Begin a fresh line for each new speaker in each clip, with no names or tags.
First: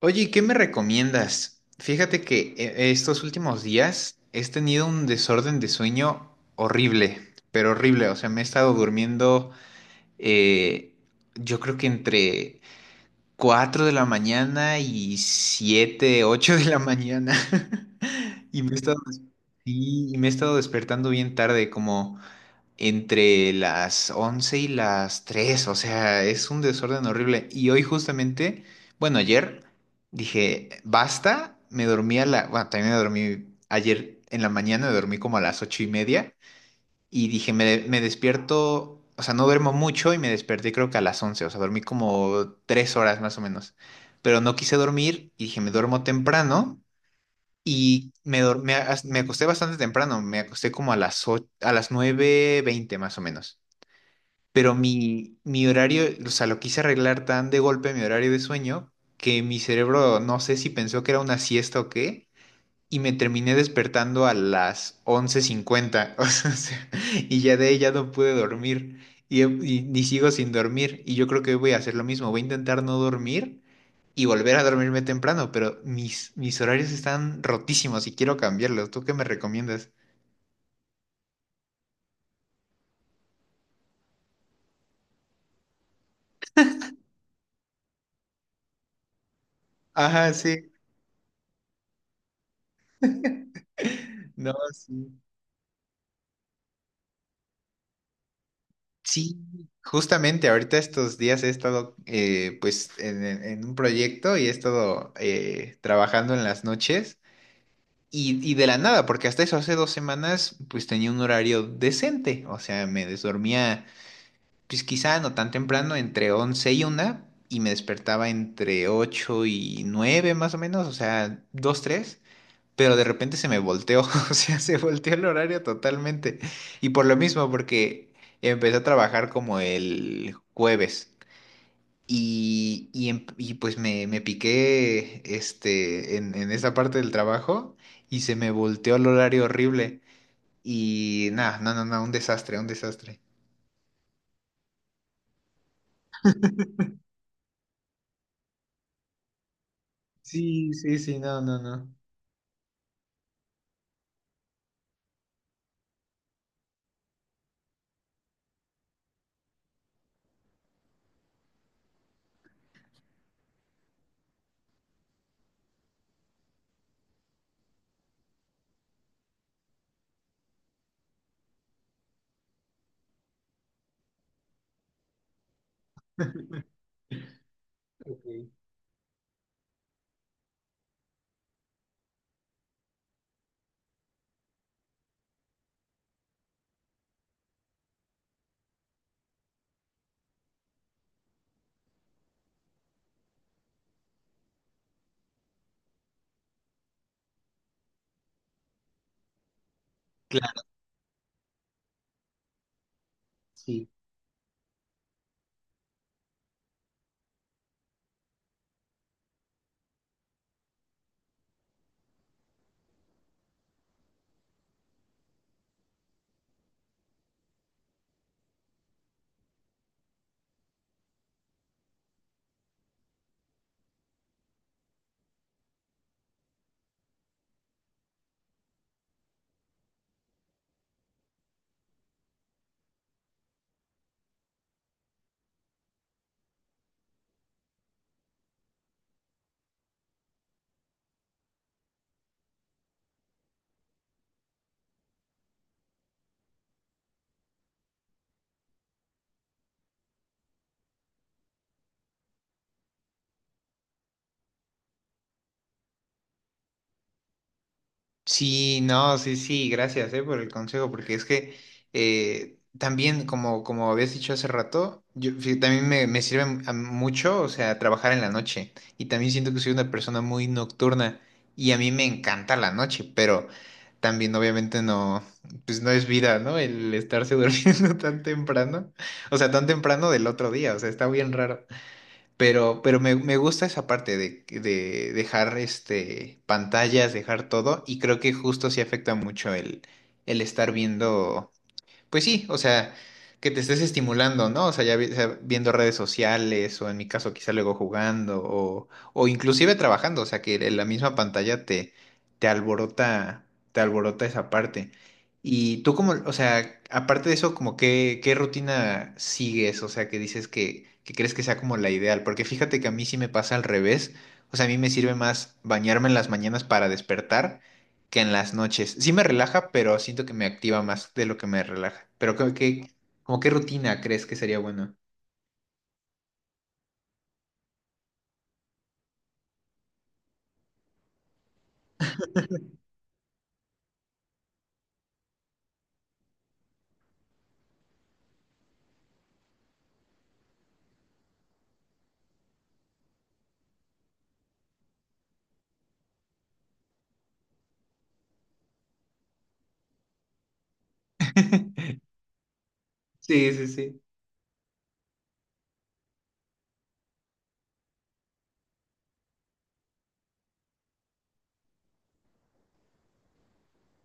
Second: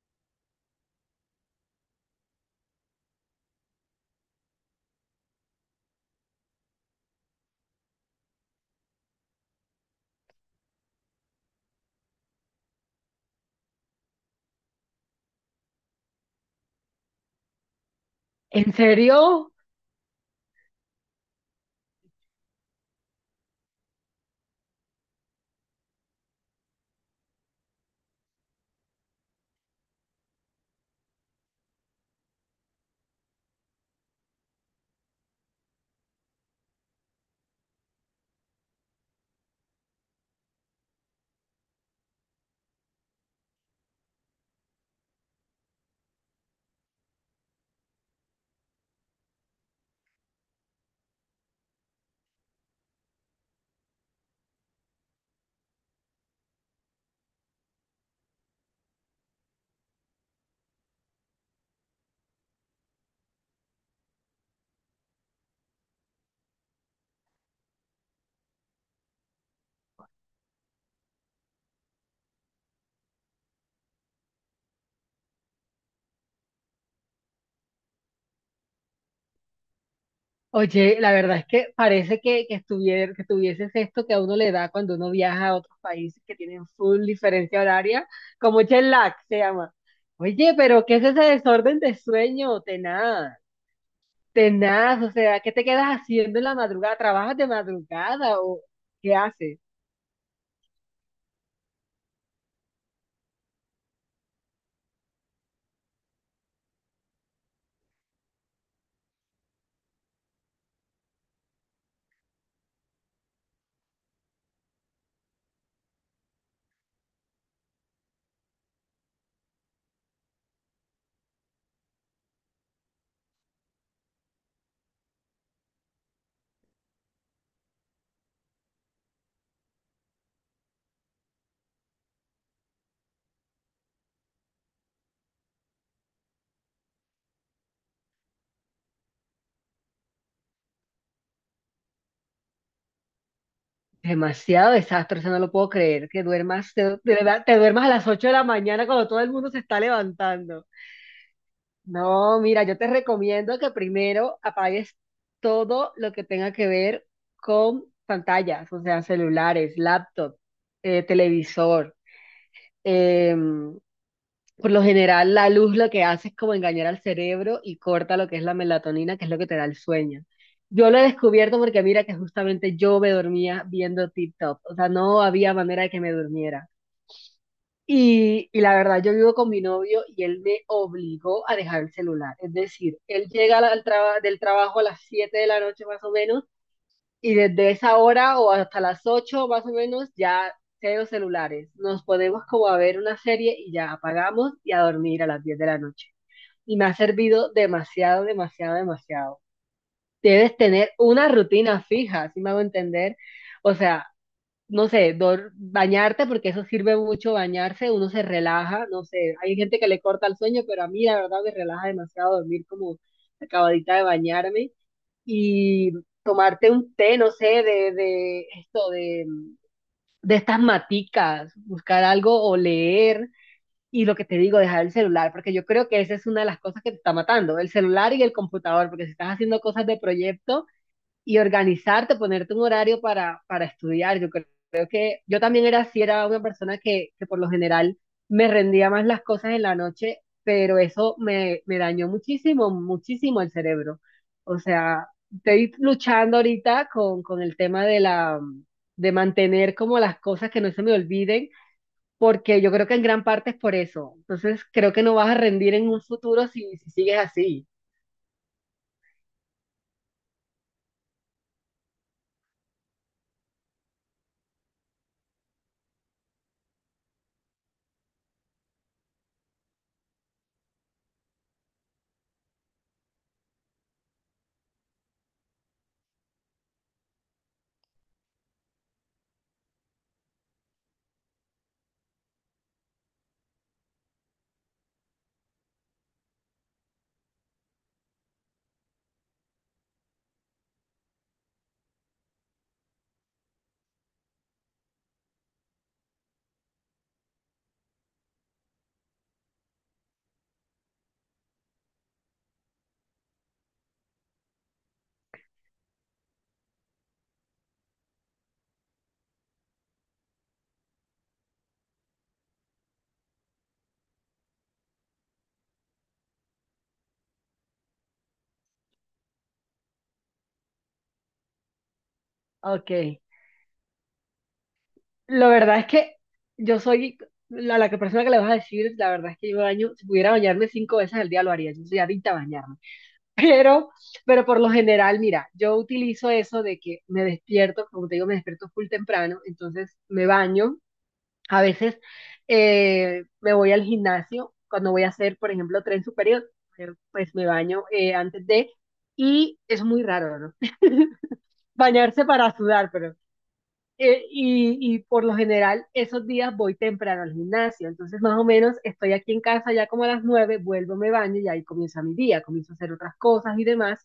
Oye, ¿y ¿qué me recomiendas? Fíjate que estos últimos días he tenido un desorden de sueño horrible, pero horrible. O sea, me he estado durmiendo, eh, yo creo que entre 4 de la mañana y 7, 8 de la mañana. Y me
¿En
he estado,
serio?
sí, y me he estado despertando bien tarde, como entre las 11 y las 3, o sea, es un desorden horrible. Y hoy justamente, bueno, ayer dije, basta, me dormí a la, bueno, también me dormí ayer en la mañana, me dormí como a las ocho y media y dije, me despierto, o sea, no duermo mucho y me desperté creo que a las 11, o sea, dormí como tres horas más o menos, pero no quise dormir y dije, me duermo temprano. Me acosté bastante temprano, me acosté como a a las nueve veinte más o menos, pero mi horario, o sea, lo quise arreglar tan de golpe mi horario de sueño, que mi cerebro no sé si pensó que era una siesta o qué, y me terminé despertando a las 11:50, o sea, y ya de ahí ya no pude dormir, y sigo sin dormir, y yo creo que hoy voy a hacer lo mismo, voy a intentar no dormir y volver a dormirme temprano, pero mis horarios están rotísimos y quiero cambiarlos. ¿Tú qué me recomiendas?
Oye, la verdad es que parece que que tuvieses esto que a uno le da cuando uno viaja a otros países que tienen full diferencia horaria, como jet lag se llama.
Ajá,
Oye,
sí.
pero ¿qué es ese desorden de sueño? Tenaz,
No,
tenaz,
sí.
o sea, ¿qué te quedas haciendo en la madrugada? ¿Trabajas de madrugada o qué
Sí,
haces?
justamente ahorita estos días he estado, pues en un proyecto y he estado, trabajando en las noches y de la nada, porque hasta eso hace dos semanas pues tenía un horario decente, o sea, me desdormía pues quizá no tan temprano, entre 11 y una, y me despertaba entre 8 y 9 más o menos, o sea, 2 tres, pero de repente se me volteó, o sea, se volteó el horario totalmente. Y por lo mismo, porque empecé a trabajar como el jueves. Y, y pues me piqué este, en esa parte del trabajo, y se me volteó el horario horrible. Y nada, no, no, no, un desastre, un desastre.
Demasiado desastre, eso no lo puedo creer, que de verdad, te duermas a las 8 de la mañana cuando todo el mundo se está levantando.
Sí, sí, sí, no, no, no.
No, mira, yo te recomiendo que primero apagues todo lo que tenga que ver con pantallas, o sea, celulares, laptop, televisor. Em, por lo general, la luz lo que hace es como engañar al cerebro y corta lo que es la melatonina, que es lo que te da el sueño. Yo lo he descubierto porque mira que justamente yo me dormía viendo TikTok, o sea, no había manera de que me durmiera. Y,
Ok.
y la verdad, yo vivo con mi novio y él me obligó a dejar el celular. Es decir, él llega al del trabajo a las 7 de la noche más o menos, y desde esa hora o hasta las 8 más o menos ya cero celulares. Nos ponemos como a ver una serie y ya apagamos y a dormir a las 10 de la noche. Y me ha servido demasiado, demasiado, demasiado. Debes
Claro.
tener una rutina fija, si me hago entender. O
Sí.
sea, no sé, bañarte, porque eso sirve mucho bañarse, uno se relaja, no sé, hay gente que le corta el sueño, pero a mí la verdad me relaja demasiado dormir como acabadita de bañarme y tomarte un té, no sé, de estas maticas, buscar algo o leer. Y lo que te digo, dejar el celular, porque yo creo que esa es una de las cosas que te está matando, el celular y el computador, porque si estás haciendo cosas de proyecto y organizarte, ponerte un horario para estudiar, yo creo yo también era así, era una persona que por lo general me rendía más las cosas en la noche, pero me dañó muchísimo, muchísimo el cerebro. O sea, estoy luchando ahorita con el tema de de mantener como las cosas que no se me olviden, porque yo creo que en gran parte es por eso. Entonces, creo que no vas a rendir en un futuro si sigues así.
Sí, no, sí, sí, gracias, por el consejo, porque es que, también, como habías dicho hace rato, también me sirve a mucho, o sea, trabajar en la noche. Y también siento que soy una persona muy nocturna y a mí me encanta la noche, pero también obviamente no, pues no es vida, ¿no? El estarse durmiendo tan temprano, o sea, tan temprano del otro día, o sea, está bien raro. Pero me gusta esa parte de dejar este, pantallas, dejar todo, y creo que justo sí afecta mucho el estar viendo. Pues sí, o sea, que te estés estimulando, ¿no? O sea, o sea, viendo redes sociales o en mi caso quizá luego jugando o inclusive trabajando, o sea, que en la misma pantalla te alborota, te alborota esa parte. Y tú como, o sea, aparte de eso, como qué rutina sigues, o sea, que crees que sea como la ideal, porque fíjate que a mí sí me pasa al revés, o sea, a mí me sirve más bañarme en las mañanas para despertar que en las noches. Sí me relaja, pero siento que me activa más de lo que me relaja. Pero creo que,
Ok.
como qué rutina crees que sería bueno.
La verdad es que yo soy la persona que le vas a decir, la verdad es que yo me baño, si pudiera bañarme 5 veces al día lo haría, yo soy adicta a bañarme. Pero, pero por lo general, mira, yo utilizo eso de que me despierto, como te digo, me despierto full temprano, entonces me baño. A veces me voy al gimnasio cuando voy a hacer, por ejemplo, tren superior, pero pues me baño antes de, y es muy raro, ¿no? Bañarse para sudar,
Sí, sí, sí.
y por lo general esos días voy temprano al gimnasio, entonces más o menos estoy aquí en casa ya como a las 9, vuelvo, me baño y ahí comienza mi día, comienzo a hacer otras cosas y demás.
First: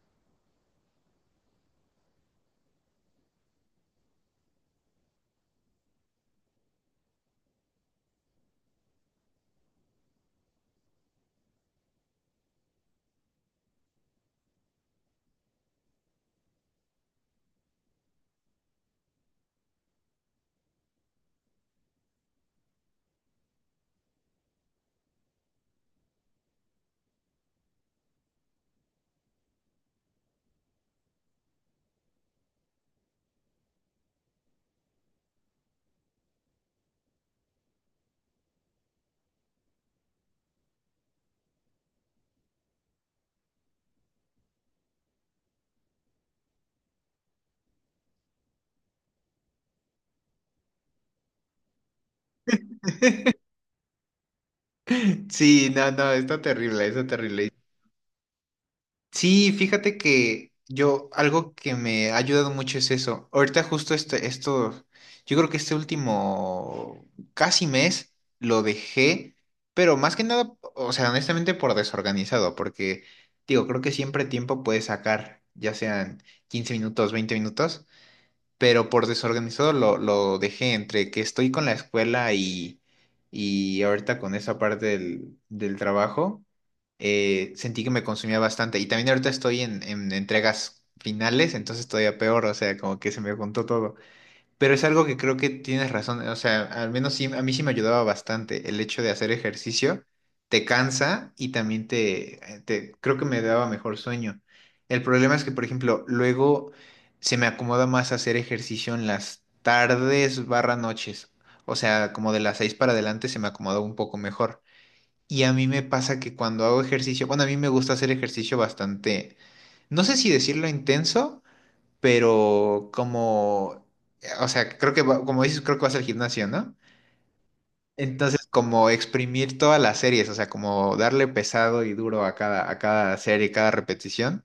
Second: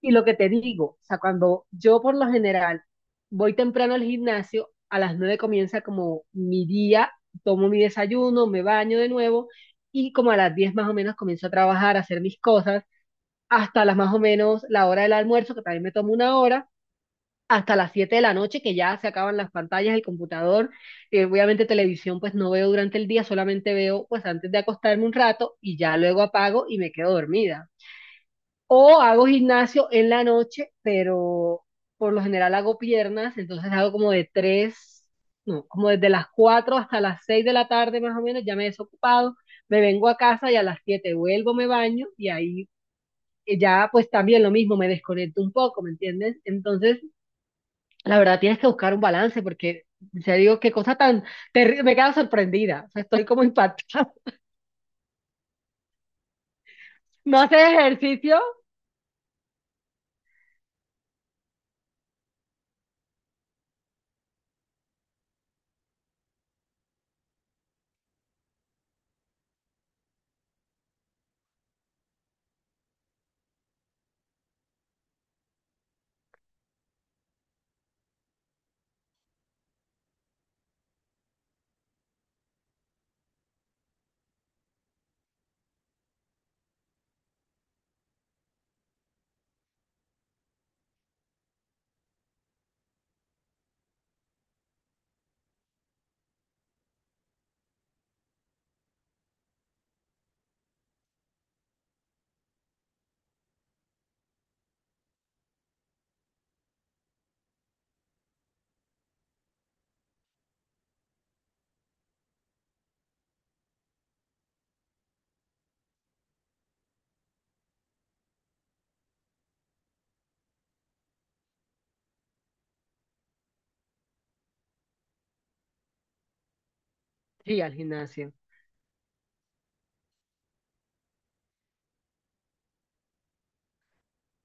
Y lo que te digo, o sea, cuando yo por lo general voy temprano al gimnasio, a las nueve comienza como mi día, tomo mi desayuno, me baño de nuevo y como a las 10 más o menos comienzo a trabajar, a hacer mis cosas, hasta las más o menos la hora del almuerzo, que también me tomo 1 hora hasta las 7 de la noche, que ya se acaban las pantallas, el computador, obviamente televisión pues no veo durante el día, solamente veo pues antes de acostarme un rato y ya luego apago y me quedo dormida. O hago gimnasio en la noche, pero por lo general hago piernas, entonces hago como de 3 no, como desde las 4 hasta las 6 de la tarde más o menos, ya me he desocupado, me vengo a casa y a las 7 vuelvo, me baño y ahí ya pues también lo mismo, me desconecto un poco, ¿me entiendes? Entonces… La verdad, tienes que buscar un balance porque, ya digo, qué cosa tan terrible. Me quedo sorprendida. O sea, estoy como impactada.
Sí, no, no, está terrible, está
¿No
terrible.
haces ejercicio?
Sí, fíjate que yo, algo que me ha ayudado mucho es eso. Ahorita justo esto, yo creo que este último casi mes lo dejé, pero más que nada, o sea, honestamente por desorganizado, porque digo, creo que siempre tiempo puedes sacar, ya sean 15 minutos, 20 minutos, pero por desorganizado lo dejé entre que estoy con la escuela y ahorita con esa parte del trabajo, sentí que me consumía bastante. Y también ahorita estoy en entregas finales, entonces todavía peor, o sea, como que se me juntó todo. Pero es algo que creo que tienes razón, o sea, al menos sí, a mí sí me ayudaba bastante el hecho de hacer ejercicio, te cansa y también te, creo que me daba mejor sueño. El problema es que, por ejemplo, luego se me acomoda más hacer ejercicio en las tardes barra noches, o sea, como de las seis para adelante se me acomoda un poco mejor. Y a mí me pasa que cuando hago ejercicio, bueno, a mí me gusta hacer ejercicio bastante, no sé si decirlo intenso, pero como, o sea, creo que, como dices, creo que vas al gimnasio, ¿no?
Sí, al gimnasio.
Entonces, como exprimir todas las series, o sea, como darle pesado y duro a cada serie, cada repetición.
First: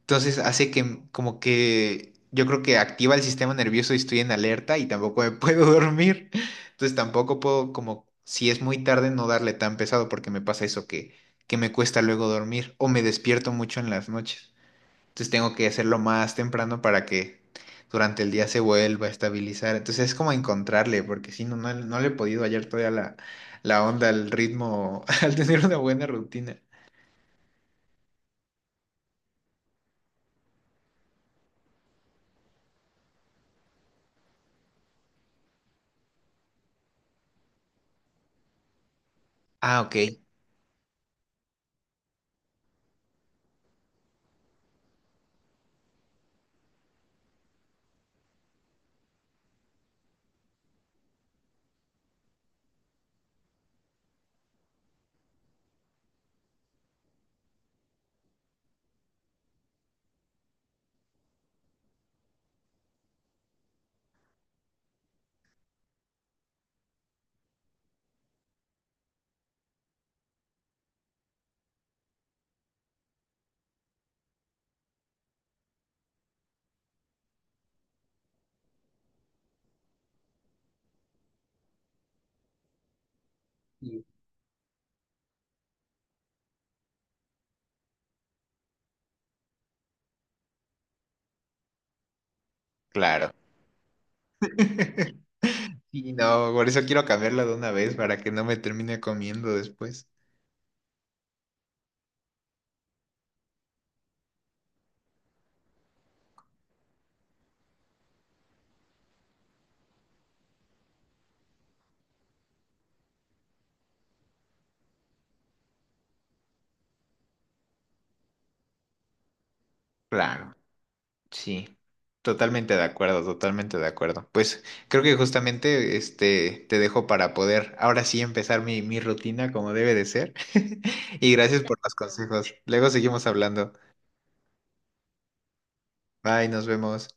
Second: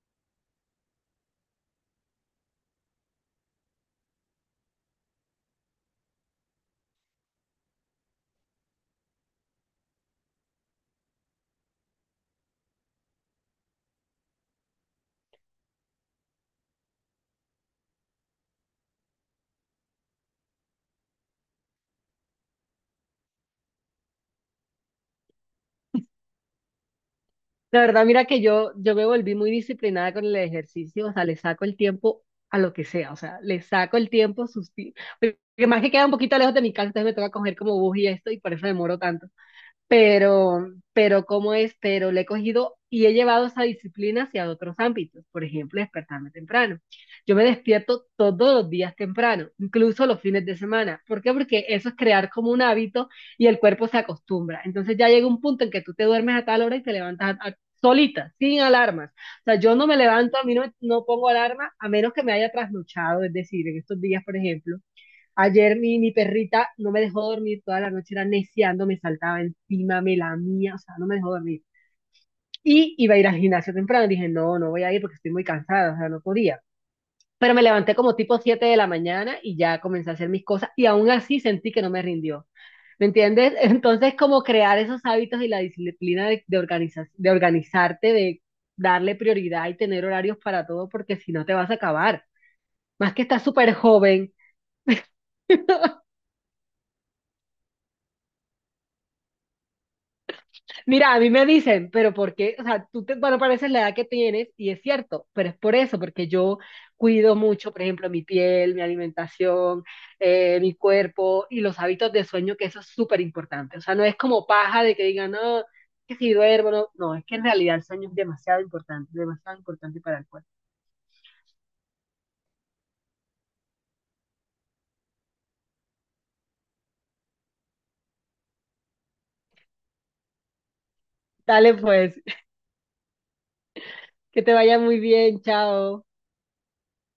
Entonces, hace que como que yo creo que activa el sistema nervioso y estoy en alerta y tampoco me puedo dormir. Entonces, tampoco puedo como, si es muy tarde, no darle tan pesado porque me pasa eso que me cuesta luego dormir o me despierto mucho en las noches. Entonces tengo que hacerlo más temprano para que durante el día se vuelva a estabilizar. Entonces es como encontrarle, porque si no, no, no le he podido hallar todavía la onda, el ritmo, al tener una buena rutina.
La verdad, mira que yo me volví muy disciplinada con el ejercicio. O sea, le saco el tiempo a lo que sea. O sea, le saco el tiempo. Que más que queda un poquito lejos de mi casa, entonces me toca coger como bus y esto y por eso demoro tanto.
Ah, ok,
pero, pero le he cogido y he llevado esa disciplina hacia otros ámbitos, por ejemplo, despertarme temprano. Yo me despierto todos los días temprano, incluso los fines de semana. ¿Por qué? Porque eso es crear como un hábito y el cuerpo se acostumbra. Entonces ya llega un punto en que tú te duermes a tal hora y te levantas solita, sin alarmas. O sea, yo no me levanto, a mí no pongo alarma a menos que me haya trasnochado, es decir, en estos días, por ejemplo, ayer mi perrita no me dejó dormir toda la noche, era neciando, me saltaba encima, me lamía, o sea, no me dejó dormir. Y iba a ir al gimnasio temprano, dije, no voy a ir porque estoy muy cansada, o sea, no podía. Pero me levanté como tipo 7 de la mañana y ya comencé a hacer mis cosas y aún así sentí que no me rindió. ¿Me entiendes?
y
Entonces, como crear esos hábitos y la disciplina de de organizarte, de darle prioridad y tener horarios para todo, porque si no te vas a acabar. Más que
claro.
estás súper joven.
Y no, por eso quiero cambiarla de una vez para que no me termine comiendo después.
Mira, a mí me dicen, pero ¿por qué? O sea, tú te, bueno, pareces la edad que tienes y es cierto, pero es por eso, porque yo cuido mucho, por ejemplo, mi piel, mi alimentación, mi cuerpo y los hábitos de sueño, que eso es súper importante. O sea, no es como paja de que digan, no, que si duermo, no, es que en realidad el sueño es demasiado importante para el cuerpo.
Claro. Sí, totalmente de acuerdo, totalmente de acuerdo. Pues creo que justamente este te dejo para poder ahora sí empezar mi rutina como debe de ser. Y gracias
Dale
por los
pues,
consejos. Luego seguimos hablando.
que te vaya muy bien, chao.
Bye, nos vemos.